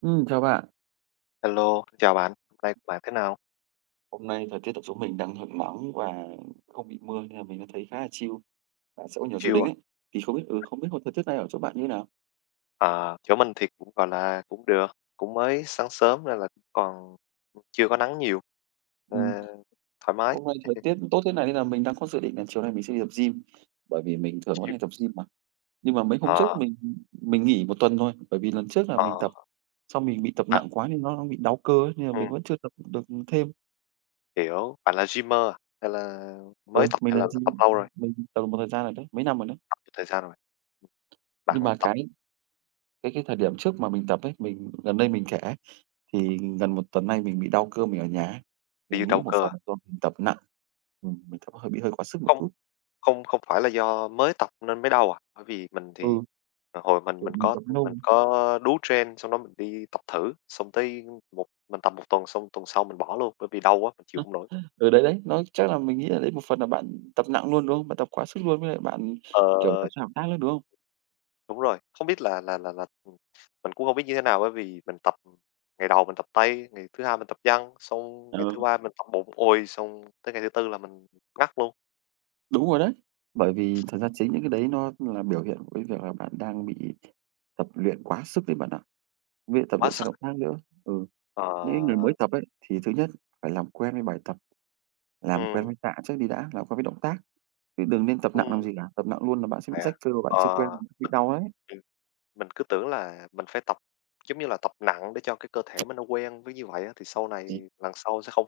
Chào bạn. Hello, xin chào bạn. Hôm nay của bạn thế nào? Hôm nay thời tiết ở chỗ mình đang hưởng nắng và không bị mưa nên là mình đã thấy khá là chill và sẽ có nhiều dự Chill định à? ấy. Thì không biết hôm thời tiết này ở chỗ bạn như thế nào? À, chỗ mình thì cũng, gọi là, cũng được, cũng mới sáng sớm nên là cũng còn chưa có nắng nhiều, ờ, Ừm. thoải mái. Hôm nay thời tiết tốt thế này nên là mình đang có dự định là chiều nay mình sẽ đi tập gym, bởi vì mình thường vẫn Chill. hay tập gym mà. Nhưng mà mấy hôm Ờ, trước mình nghỉ một tuần thôi, bởi vì lần trước là ờ, mình tập xong mình bị tập à, nặng quá nên nó bị đau cơ ấy, nên là ừm, mình vẫn chưa tập được thêm. hiểu. Bạn là gymer à? Hay là mới Ừ, tập mình hay là là tập gym lâu rồi? mình tập được một thời gian rồi đấy, mấy năm rồi đấy. Tập một thời gian rồi? Bạn Nhưng mà tập cái thời điểm trước mà mình tập ấy, mình gần đây mình kể. Thì gần một tuần nay mình bị đau cơ mình ở nhà ấy, đi mình nghĩ đâu một cơ à? phần là do mình tập nặng, mình tập hơi bị hơi quá sức một Không. chút. Không không phải là do mới tập nên mới đau à, bởi vì mình Ừ, thì, hồi mình kiểu, mình mình có tập lâu. mình có đú trend, xong đó mình đi tập thử, xong tới một mình tập một tuần xong tuần sau mình bỏ luôn, bởi vì đau quá, mình chịu không nổi. Ừ, đấy, đấy, nó chắc là mình nghĩ là đấy một phần là bạn tập nặng luôn, đúng không? Bạn tập quá sức luôn với lại bạn, kiểu, tập Ờ, sang động tác nữa, đúng không? đúng rồi, không biết là, ừ, mình cũng không biết như thế nào bởi vì mình tập ngày đầu mình tập tay, ngày thứ hai mình tập chân, xong Ờ, ngày thứ ba mình tập bụng, ôi, xong tới ngày thứ tư là mình ngắt luôn, đúng rồi đấy. Bởi vì thật ra chính những cái đấy nó là biểu hiện của cái việc là bạn đang bị tập luyện quá sức đấy bạn ạ, với lại tập quá luyện sang sức. động tác nữa. Ừ, Ờ, những cái người mới tập ấy, thì thứ nhất phải làm quen với bài tập, làm quen ừ. với tạ trước đi đã, làm quen với động tác. Chứ đừng nên tập nặng ừm, làm gì cả, tập nặng luôn là bạn sẽ bị vậy à? rách cơ và bạn chưa quen, Ờ, bị đau đấy. mình cứ tưởng là mình phải tập, giống như là, tập nặng để cho cái cơ thể mình nó quen với như vậy á, thì sau Ừm, này lần sau sẽ không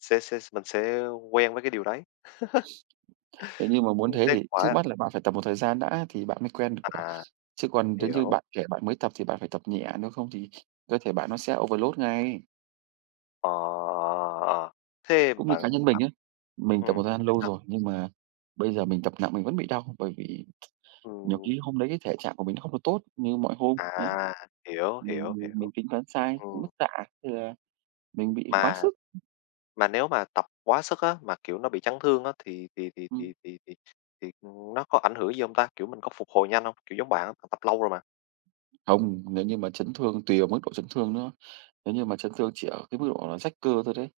sẽ mình sẽ quen với cái điều đấy. Thế nhưng mà muốn Ừm. thế Thế thì trước quả mắt là bạn phải tập một thời gian đã thì bạn mới quen được, à, chứ còn nếu như hiểu, bạn trẻ bạn mới tập thì bạn phải tập nhẹ, nếu không thì cơ thể bạn nó sẽ overload ngay. ờ, ờ, ờ. Thế Cũng như cá bạn nhân bạn mình ấy, mình tập ừm, một thời gian thế lâu sao? rồi, nhưng mà bây giờ mình tập nặng mình vẫn bị đau, bởi vì nhiều Ừm, khi hôm đấy cái thể trạng của mình nó không được tốt như mọi hôm, à, đấy, hiểu, hiểu, mình hiểu. mình tính toán sai, mức Ừm, tạ, thế là mình bị quá mà sức. mà nếu mà tập quá sức á, mà, kiểu, nó bị chấn thương á, thì thì thì thì Ừm, thì thì thì nó có ảnh hưởng gì không ta? Kiểu, mình có phục hồi nhanh không? Kiểu, giống bạn á, bạn tập lâu rồi mà. không, nếu như mà chấn thương tùy vào mức độ chấn thương nữa. Nếu như mà chấn thương chỉ ở cái mức độ là rách cơ thôi đấy,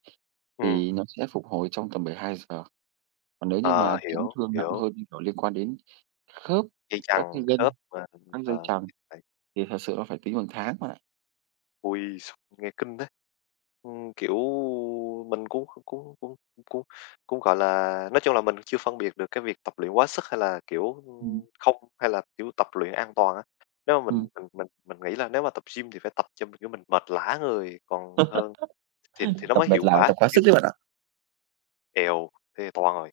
Ừm, thì nó sẽ phục hồi trong tầm 72 giờ. Còn nếu như ờ, mà chấn hiểu, thương nặng hiểu. hơn, như kiểu, liên quan đến khớp, Dây các chằng, cái gân, khớp mà, các dây ờ, chằng đấy. thì thật sự nó phải tính bằng tháng bạn ạ. Ôi, s nghe kinh đấy! Kiểu, mình cũng cũng cũng cũng cũng, gọi là, nói chung là mình chưa phân biệt được cái việc tập luyện quá sức hay là, kiểu, Ừm. không hay là, kiểu, tập luyện an toàn á. Nếu mà Ừm. mình nghĩ là nếu mà tập gym thì phải tập cho, mình kiểu, mình mệt lả người còn hơn thì nó Tập mới mệt hiệu làm, quả, tập quá sức chứ đấy bạn ạ. èo, thế toàn rồi,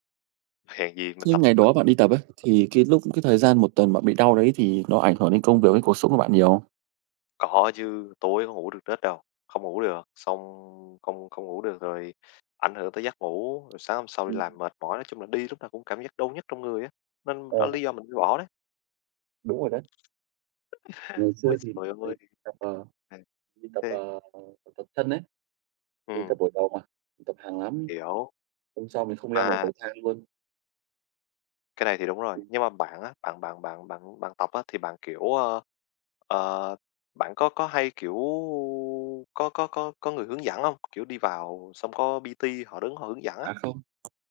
hèn gì mình tập. Những ngày đó bạn đi tập ấy, thì cái lúc cái thời gian một tuần bạn bị đau đấy thì nó ảnh hưởng đến công việc, đến cuộc sống của bạn nhiều không? Có chứ, tối không ngủ được giấc đâu, không ngủ được, xong không không ngủ được rồi ảnh hưởng tới giấc ngủ, rồi sáng hôm sau đi làm Ừm, mệt mỏi, nói chung là đi lúc nào cũng cảm giác đau nhức trong người á, nên ờ, đó là lý do mình mới bỏ đấy. đúng rồi đấy. Ngày Ôi xưa thì trời ơi! tập, ờ, À, mình tập, thế ờ, tập thân đấy mình tập ừm, buổi đầu mà, mình tập hàng lắm, hiểu, hôm sau mình không leo nổi à cầu thang luôn. cái này thì đúng rồi, nhưng mà bạn á, bạn bạn bạn bạn bạn tập á thì bạn, kiểu, ơ, ờ, bạn có hay, kiểu, có người hướng dẫn không? Kiểu, đi vào xong có PT họ đứng họ hướng dẫn á, À, không.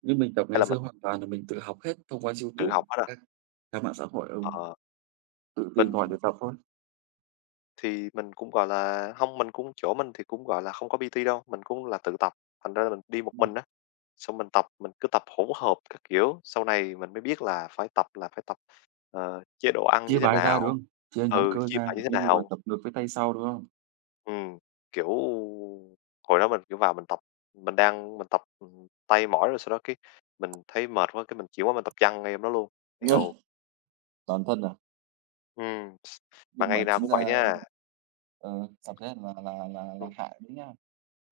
Như mình tập hay ngày là xưa mình hoàn toàn là mình tự học hết thông qua tự YouTube, học hết à? các các mạng xã hội, Ờ, tự tìm tòi để mình tập thôi. thì mình cũng, gọi là không mình cũng chỗ mình thì cũng, gọi là, không có PT đâu, mình cũng là tự tập, thành ra là mình đi một Ừm, mình á, xong mình tập, mình cứ tập hỗn hợp các kiểu. Sau này mình mới biết là phải tập, ờ, chế độ ăn như chia thế bài ra, đúng nào, không? Chia nhóm ừ, cơ chia bài ra, như thế ví dụ là nào. tập ngược với tay sau, đúng không? Ừm, kiểu, hồi đó mình, kiểu, vào mình tập, mình đang mình tập, tay mỏi rồi sau đó cái mình thấy mệt quá, cái mình chịu quá mình tập chân ngay em đó luôn. Hiểu. Toàn thân à? Ừm, mà Nhưng mà ngày nào chính cũng ra, vậy nha, ờ, tập thế là ừm, hại đấy nhá.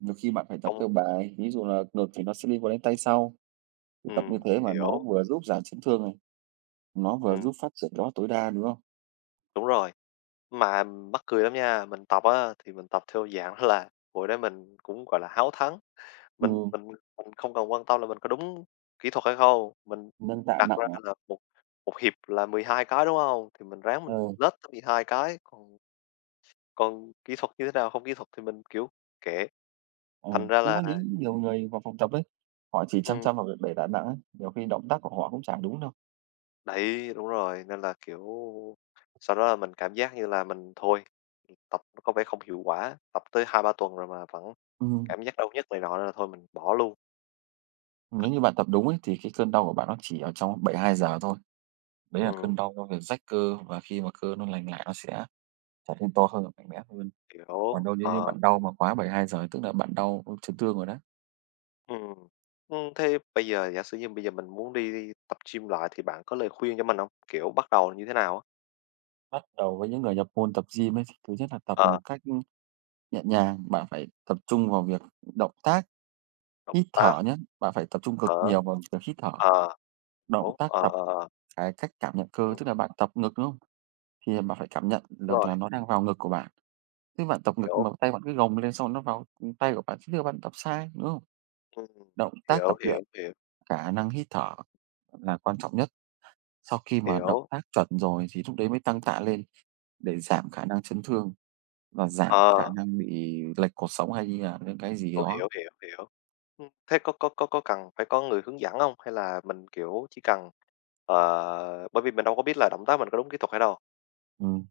Nhiều khi bạn phải tập không, theo bài, ví dụ là ngược thì nó sẽ đi quan đến tay sau, thì tập như ừm, thế mà nó hiểu, vừa giúp giảm chấn thương này, nó vừa ừm, giúp phát triển đó tối đa, đúng không? đúng rồi. Mà mắc cười lắm nha, mình tập á thì mình tập theo dạng đó là hồi đó mình cũng, gọi là, háo thắng, mình Ừ, mình mình không cần quan tâm là mình có đúng kỹ thuật hay không, mình nâng tạ đặt nặng ra à? là một một hiệp là 12 cái, đúng không? Thì mình ráng Ờ. mình lết tới 12 cái, còn còn kỹ thuật như thế nào, không kỹ thuật thì mình, kiểu, kệ. Ờ, Thành ra cũng là có những nhiều người vào phòng tập ấy, họ chỉ chăm ừm, chăm vào việc đẩy tạ nặng ấy, nhiều khi động tác của họ cũng chả đúng đâu. đấy, đúng rồi, nên là, kiểu, sau đó là mình cảm giác như là mình thôi, tập nó có vẻ không hiệu quả, tập tới hai ba tuần rồi mà vẫn Ừm, cảm giác đau nhức này nọ nên là thôi mình bỏ luôn. nếu như bạn tập đúng ấy, thì cái cơn đau của bạn nó chỉ ở trong 72 giờ thôi. Đấy là Ừm, cơn đau do việc rách cơ và khi mà cơ nó lành lại nó sẽ trở nên to hơn và mạnh mẽ hơn. Còn hiểu, đâu nếu như ờ, bạn đau mà quá 72 giờ tức là bạn đau chấn thương rồi đó. ừm. Thế bây giờ giả sử như bây giờ mình muốn đi tập gym lại thì bạn có lời khuyên cho mình không? Kiểu, bắt đầu như thế nào á? Bắt đầu với những người nhập môn tập gym ấy, thì thứ nhất là tập Ờ, một cách nhẹ nhàng, bạn phải tập trung vào việc động tác, động hít tác, thở nhé. Bạn phải tập trung cực thở, nhiều vào việc hít thở. ờ, Động đúng, tác ờ, tập, ờ, ờ, cái cách cảm nhận cơ, ừm, tức là bạn tập ngực, đúng không? Thì bạn phải cảm nhận đúng được là rồi, nó đang vào ngực của bạn. Chứ bạn tập ngực mà hiểu, tay bạn cứ gồng lên xong nó vào, tay của bạn, chứ chưa bạn tập sai, đúng không? ừm, Động tác hiểu, tập hiểu, luyện, hiểu, khả năng hít thở là quan trọng nhất. Sau khi mà động hiểu, tác chuẩn rồi thì lúc đấy mới tăng tạ lên để giảm khả năng chấn thương và giảm khả ờ, năng bị lệch cột sống hay như là những cái gì đó. hiểu, hiểu, hiểu, hiểu. Thế có cần phải có người hướng dẫn không? Hay là mình, kiểu, chỉ cần ờ, bởi vì mình đâu có biết là động tác mình có đúng kỹ thuật hay đâu, Ừm,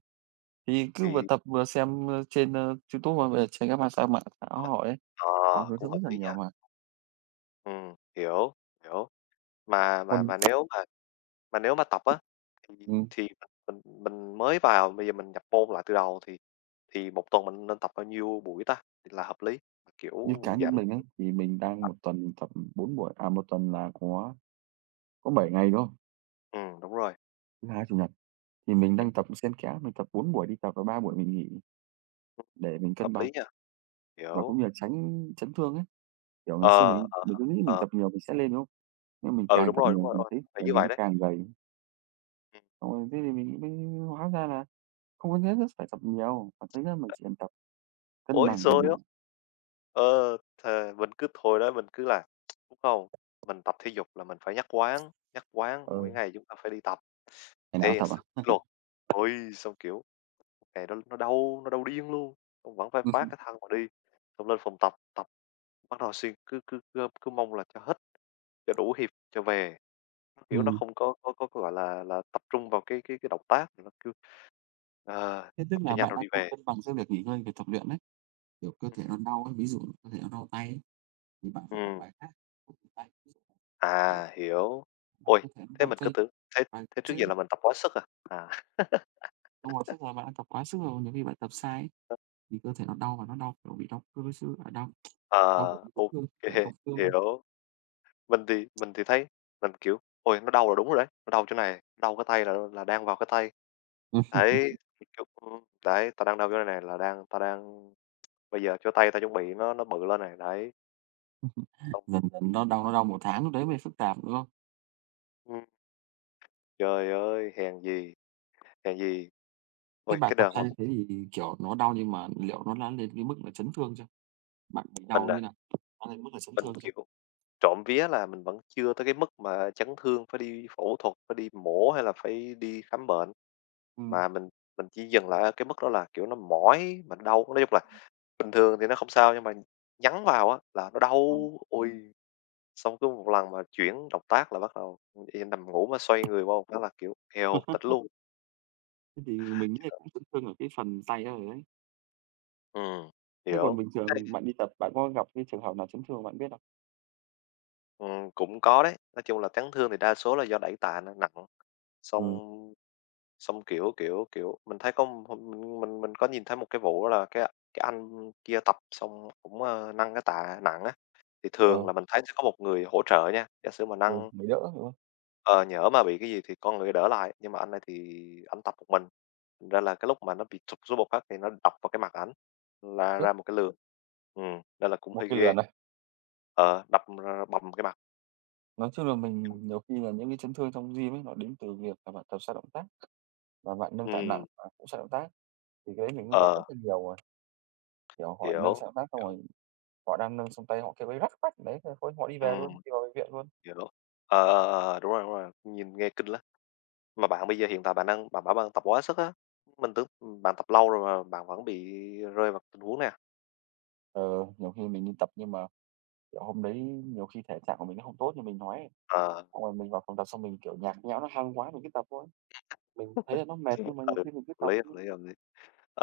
thì cứ vừa thì tập vừa xem, trên, YouTube hoặc là trên các mạng xã hội. Có, ờ, hướng cũng dẫn hợp rất là lý nha. nhiều mà. Hiểu, hiểu. Mà mà Còn mà nếu mà nếu mà tập á, thì ừm, thì mình mới vào, bây giờ mình nhập môn lại từ đầu thì một tuần mình nên tập bao nhiêu buổi ta thì là hợp lý? Kiểu, như cá giảm nhân mình ấy, thiểu thì mình đang tập một tuần tập 4 buổi, à, một tuần là có 7 ngày, đúng không? Đúng rồi, Thứ Hai, Chủ nhật thì mình ừm, đang tập xen kẽ, mình tập 4 buổi đi tập và 3 buổi mình nghỉ ừm, để mình hợp cân bằng lý nha, và cũng hiểu. như là tránh chấn thương ấy. Kiểu, ngày xưa Ờ, mình ờ, mình cứ nghĩ mình ờ, tập nhiều mình sẽ lên, đúng không? Nhưng mình ừ, càng đúng tập rồi, đúng nhiều rồi, đúng mình rồi, thấy phải là như mình vậy nó đấy. càng gầy, Ừm. xong rồi thế thì mình mới hóa ra là không có nhất thiết phải tập nhiều, mà thấy là mình chỉ cần tập cân Ối bằng đầy rồi ơi! đủ. Ờ, thề mình cứ thôi đó mình cứ là "Đúng hông? Mình tập thể dục là mình phải nhắc quán mỗi Ừ, ngày chúng ta phải đi tập, ngày nào thể cũng hiện tập sự à? kỷ luật." Ôi, xong, kiểu, một ngày đó nó đau điên luôn, xong vẫn phải vác cái thân mà đi, xong lên phòng tập, tập bắt đầu xuyên cứ cứ cứ cứ mong là cho hết, cho đủ hiệp cho về. Nó kiểu, nó Ừm, không có, có gọi là, tập trung vào cái động tác, nó cứ, ờ, thế tức tập cho là nhanh bạn rồi đang đi không về. cân bằng giữa việc nghỉ ngơi, và tập luyện đấy. Kiểu, cơ thể nó đau ấy, ví dụ cơ thể nó đau tay ấy, thì bạn Ừ. phải tập bài khác không tay, ví dụ là chân À, hiểu. làm Ôi, cơ thể nó thế đau mình cứ chân. tưởng thế Và thế trước chứ giờ là mình tập quá sức à? À. đúng rồi, chắc là bạn đã tập quá sức rồi, nhiều khi bạn tập sai ấy, thì cơ thể nó đau và nó đau, kiểu, bị đau cơ chứ à, đau đau, kiểu, Ờ, chấn ô thương, không phải đau xương đâu. hiểu. Mình thì thấy mình, kiểu, ôi, nó đau là đúng rồi đấy, nó đau chỗ này, đau cái tay là đang vào cái tay. Ừm, Đấy, thì, kiểu đấy, "Tao đang đau chỗ này này, là đang ta đang bây giờ chỗ tay ta chuẩn bị nó bự lên này." Đấy, xong dần dần nó đau một tháng lúc đấy mới phức tạp, đúng không? ừm, trời ơi, hèn gì, hèn gì. Thế Ôi, bạn cái tập đợt mà sai như thế thì, kiểu, nó đau nhưng mà liệu nó đã lên cái mức là chấn thương chưa? Bạn bị mình, đau như là nào? Đã lên mức là chấn mình, thương chưa? kiểu trộm vía là mình vẫn chưa tới cái mức mà chấn thương phải đi phẫu thuật, phải đi mổ hay là phải đi khám bệnh, Ừm, mà mình chỉ dừng lại ở cái mức đó là, kiểu, nó mỏi mà đau. Nói chung là bình thường thì nó không sao, nhưng mà nhắn vào á là nó đau, ờ, ui xong cứ một lần mà chuyển động tác là bắt đầu, y nằm ngủ mà xoay người qua một là, kiểu, eo, tịt luôn. thế thì mình nghĩ là cũng chấn thương ở cái phần tay đó rồi đấy. Ừm, Thế hiểu. còn bình thường bạn đi tập, bạn có gặp cái trường hợp nào chấn thương bạn biết không? Cũng có đấy, nói chung là chấn thương thì đa số là do đẩy tạ nó nặng. Xong Ừ xong, kiểu, kiểu, kiểu, mình thấy có mình có nhìn thấy một cái vụ là cái anh kia tập xong cũng, ơ, nâng cái tạ nặng á, thì thường ừ, là mình thấy sẽ có một người hỗ trợ nha, giả sử mà ừ, nâng mới đỡ, đúng không? ờ, nhỡ mà bị cái gì thì có người đỡ lại, nhưng mà anh này thì anh tập một mình, thành ra là cái lúc mà nó bị sụp xuống một phát thì nó đập vào cái mặt ảnh, là Tiếc ra một cái lượt. Nên là cũng một hơi cái lừa ghê. này. Ờ, đập r bầm cái mặt. Nói chung là mình nhiều khi là những cái chấn thương trong gym ấy, nó đến từ việc là bạn tập sai động tác và bạn nâng tạ nặng Ừm, và cũng sai động tác. Thì cái đấy mình cũng gặp rất ờ, là nhiều rồi, kiểu, họ nâng hiểu, sai động tác xong hiểu, rồi họ đang nâng xong tay họ kêu ấy rắc rắc, đấy, thế thôi họ đi về luôn, ừm. đi vào bệnh viện luôn. Hiểu. Ờ, ờ, ờ, đúng rồi, nhìn nghe kinh lắm. Mà bạn bây giờ hiện tại bạn đang bạn bảo bạn tập quá sức á, mình tưởng bạn tập lâu rồi mà bạn vẫn bị rơi vào tình huống này à? Ờ, nhiều khi mình đi tập nhưng mà, kiểu, hôm đấy nhiều khi thể trạng của mình nó không tốt như mình nói ấy, Ờ, xong rồi mình vào phòng tập xong mình, kiểu, nhạt nhẽo nó hăng quá mình cứ tập thôi. Mình thấy là nó mệt ừ, ừ, nhưng mà hợp nhiều khi mình cứ tập. lý, hợp lý, hợp lý.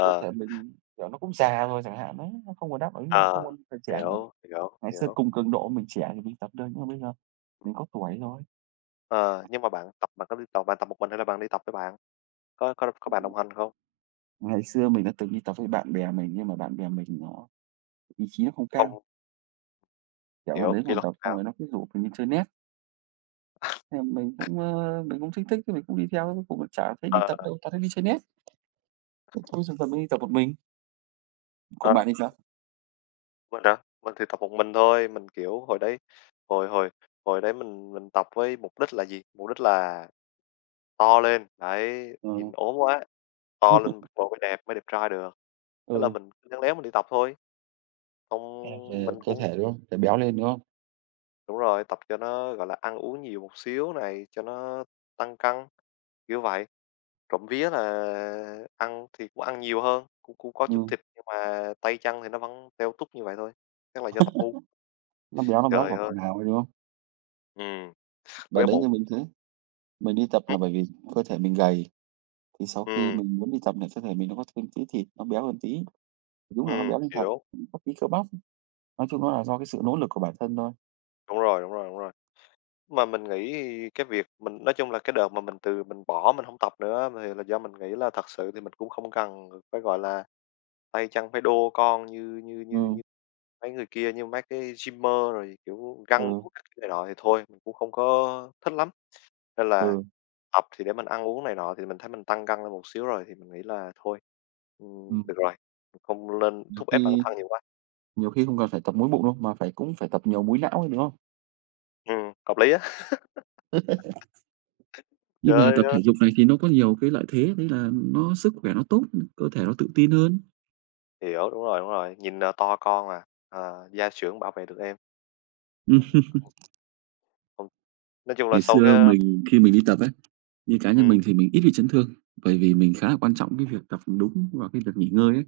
Cơ thể mình, kiểu, nó cũng già rồi chẳng hạn đấy, nó không còn đáp ứng nữa, không ờ, còn thời trẻ nữa. hiểu, hiểu, Ngày xưa hiểu. cùng cường độ mình trẻ thì mình tập được, nhưng mà bây giờ mình có tuổi rồi. Ờ, nhưng mà bạn tập bạn có đi tập bạn tập một mình hay là bạn đi tập với bạn? Có bạn đồng hành không? Ngày xưa mình đã từng đi tập với bạn bè mình, nhưng mà bạn bè mình nó ý chí nó không cao, Không, kiểu, nó hiểu, đến kỷ phòng luật tập xong nào. rồi nó cứ rủ mình đi chơi net, thế mình cũng, mình cũng thích thích thì mình cũng đi theo, cũng cùng chả thấy đi Ờ, tập đâu, toàn thấy đi chơi net. Thế thôi dần dần mình đi tập một mình. ờ, Còn bạn thì sao? mình đó mình thì tập một mình thôi, mình, kiểu, hồi đấy hồi hồi hồi đấy mình tập với mục đích là gì? Mục đích là to lên, đấy, Ờ. nhìn ốm quá, to lên mặc đồ mới đẹp trai được. Thế là Ừ, mình cứ léo léo mình đi tập thôi, xong à, về mình cơ cũng thể, đúng không? Phải béo lên, đúng không? đúng rồi, tập cho nó, gọi là, ăn uống nhiều một xíu này, cho nó tăng cân, kiểu vậy. Trộm vía là ăn thì cũng ăn nhiều hơn, cũng cũng có chút Ừm, thịt nhưng mà tay chân thì nó vẫn teo tút như vậy thôi, chắc là do tập ngu. nó béo Trời vào ơi! phần nào thôi, đúng không? Ừm, Và béo đấy bụng. như mình thế. Mình đi tập Ừm, là bởi vì cơ thể mình gầy, thì sau khi ừm, mình muốn đi tập lại cơ thể mình nó có thêm tí thịt, nó béo hơn tí, đúng là nó béo lên thật, hiểu. có tí cơ bắp. Nói chung nó là do cái sự nỗ lực của bản thân thôi. Đúng rồi, đúng rồi, đúng rồi. Mà mình nghĩ cái việc mình nói chung là cái đợt mà mình từ mình bỏ mình không tập nữa thì là do mình nghĩ là thật sự thì mình cũng không cần phải, gọi là, tay chân phải đô con như như như Ừ, như mấy người kia, như mấy cái gymer rồi, kiểu, găng ừ, guốc các kiểu này nọ thì thôi, mình cũng không có thích lắm. Nên là ừ, tập thì để mình ăn uống này nọ thì mình thấy mình tăng cân lên một xíu rồi thì mình nghĩ là thôi, ừm, được rồi, không lên nhiều thúc ép bản khi thân nhiều quá. nhiều khi không cần phải tập múi bụng đâu, mà phải cũng phải tập nhiều múi não ấy, đúng không? Hợp lý á. Nhưng mà Trời tập ơi! thể dục này thì nó có nhiều cái lợi thế, đấy là nó sức khỏe nó tốt, cơ thể nó tự tin hơn. Hiểu, đúng rồi, nhìn, à, to con à, à, gia trưởng bảo vệ được em. Ừm, Không không nói chung là ngày sau cái xưa mình khi mình đi tập ấy, như cá nhân ừm, mình thì mình ít bị chấn thương, bởi vì mình khá là quan trọng cái việc tập đúng và cái việc nghỉ ngơi ấy.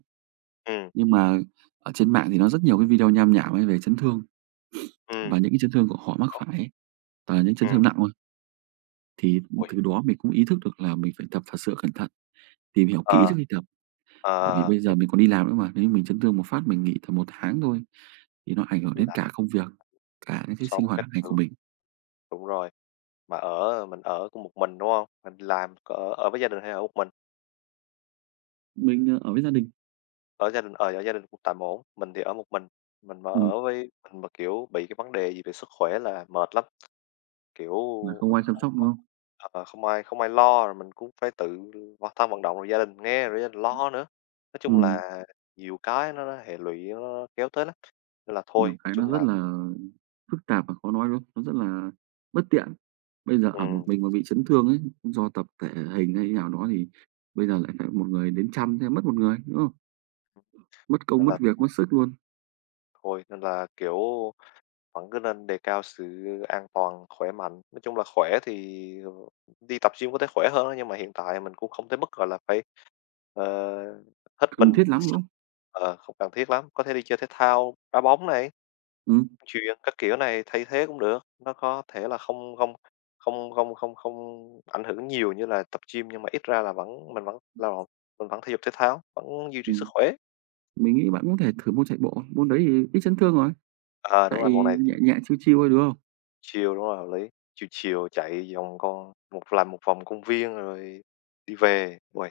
ừm, Nhưng mà ở trên mạng thì nó rất nhiều cái video nham nhảm ấy về chấn thương, ừm, và những cái chấn thương của họ mắc không, phải ấy, toàn là những chấn ừm, thương nặng thôi. Thì ôi, từ đó mình cũng ý thức được là mình phải tập thật sự cẩn thận, tìm hiểu ờ, kỹ trước khi tập, ờ, bởi vì bây giờ mình còn đi làm nữa mà, nếu như mình chấn thương một phát mình nghỉ tầm một tháng thôi thì nó ảnh hưởng hiểu đến là cả công việc, cả những cái sống sinh hoạt các hàng ngày của kiểu, mình. đúng rồi, mà ở mình ở cũng một mình, đúng hông? Mình làm ở ở với gia đình hay ở một mình? Mình, ở với gia đình, Ở gia đình, ờ, ở gia đình cũng tạm ổn, mình thì ở một mình mà ừm, ở với mình mà, kiểu, bị cái vấn đề gì về sức khỏe là mệt lắm, kiểu, là không ai chăm không sóc, đúng không không? ờ, không ai lo, rồi mình cũng phải tự bản thân vận động, rồi gia đình nghe, rồi gia đình lo nữa. Nói chung Ừm. là nhiều cái nó hệ lụy nó kéo tới lắm. Nên là thôi, Nhiều nói cái nó chung là rất là phức tạp và khó nói, đúng không? Nó rất là bất tiện. Bây giờ ở một ừm, mình mà bị chấn thương ấy, do tập thể hình hay nào đó thì bây giờ lại phải một người đến chăm thế mất một người, đúng không? Mất công, nên mất là việc, mất sức luôn, thôi, nên là, kiểu, vẫn cứ nên đề cao sự an toàn, khỏe mạnh. Nói chung là khỏe thì ờ, đi tập gym có thể khỏe hơn á, nhưng mà hiện tại mình cũng không tới mức, gọi là, phải, ờ, hết mình, cần thiết hết lắm, đúng sức. không? Ờ, không cần thiết lắm, có thể đi chơi thể thao, đá bóng này, Ừm, chuyền các kiểu này, thay thế cũng được. Nó có thể là không không không không không không ảnh hưởng nhiều như là tập gym, nhưng mà ít ra là vẫn mình vẫn lao động, mình vẫn thể dục thể thao, vẫn duy trì sức ừm, khỏe. mình nghĩ bạn cũng có thể thử môn chạy bộ, môn đấy thì ít chấn thương rồi, Ờ, đúng chạy rồi, môn này nhẹ thì nhẹ, chiêu chiêu thôi, đúng không? chiều đúng là hợp lý. Chiều chill chạy vòng con một làm một vòng công viên rồi đi về, uầy,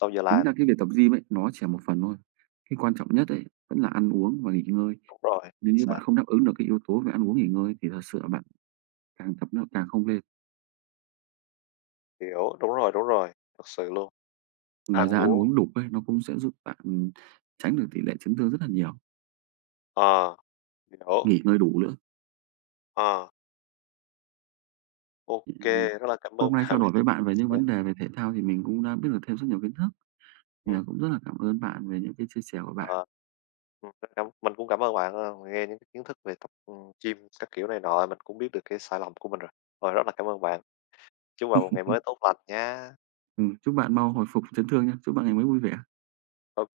sau giờ Chính làm. ra cái việc tập gym ấy, nó chỉ là một phần thôi. Cái quan trọng nhất ấy, vẫn là ăn uống và nghỉ ngơi. Đúng rồi, Nếu chính như xác, bạn không đáp ứng được cái yếu tố về ăn uống, nghỉ ngơi thì thật sự là bạn càng tập nó càng không lên. hiểu, đúng rồi, thật sự luôn, ăn Ngoài ra ăn uống uống đủ ấy, nó cũng sẽ giúp bạn, tránh được tỷ lệ chấn thương rất là nhiều, ờ, hiểu, nghỉ ngơi đủ nữa. ờ, ô Thì, ờ, rất là cảm hôm ơn nay bạn trao về đổi những với cái bạn về chia những sẻ. vấn đề về thể thao thì mình cũng đã biết được thêm rất nhiều kiến thức, thì, Ừm, à, cũng rất là cảm ơn bạn về những cái chia sẻ của bạn. ờ, rất cảm mình cũng cảm ơn bạn, ờ, nghe những cái kiến thức về tập, gym các kiểu này nọ, mình cũng biết được cái sai lầm của mình rồi. Rồi, rất là cảm ơn bạn, chúc bạn một ngày mới tốt lành nha. Chúc bạn mau hồi phục chấn thương nha, chúc bạn ngày mới vui vẻ. Ok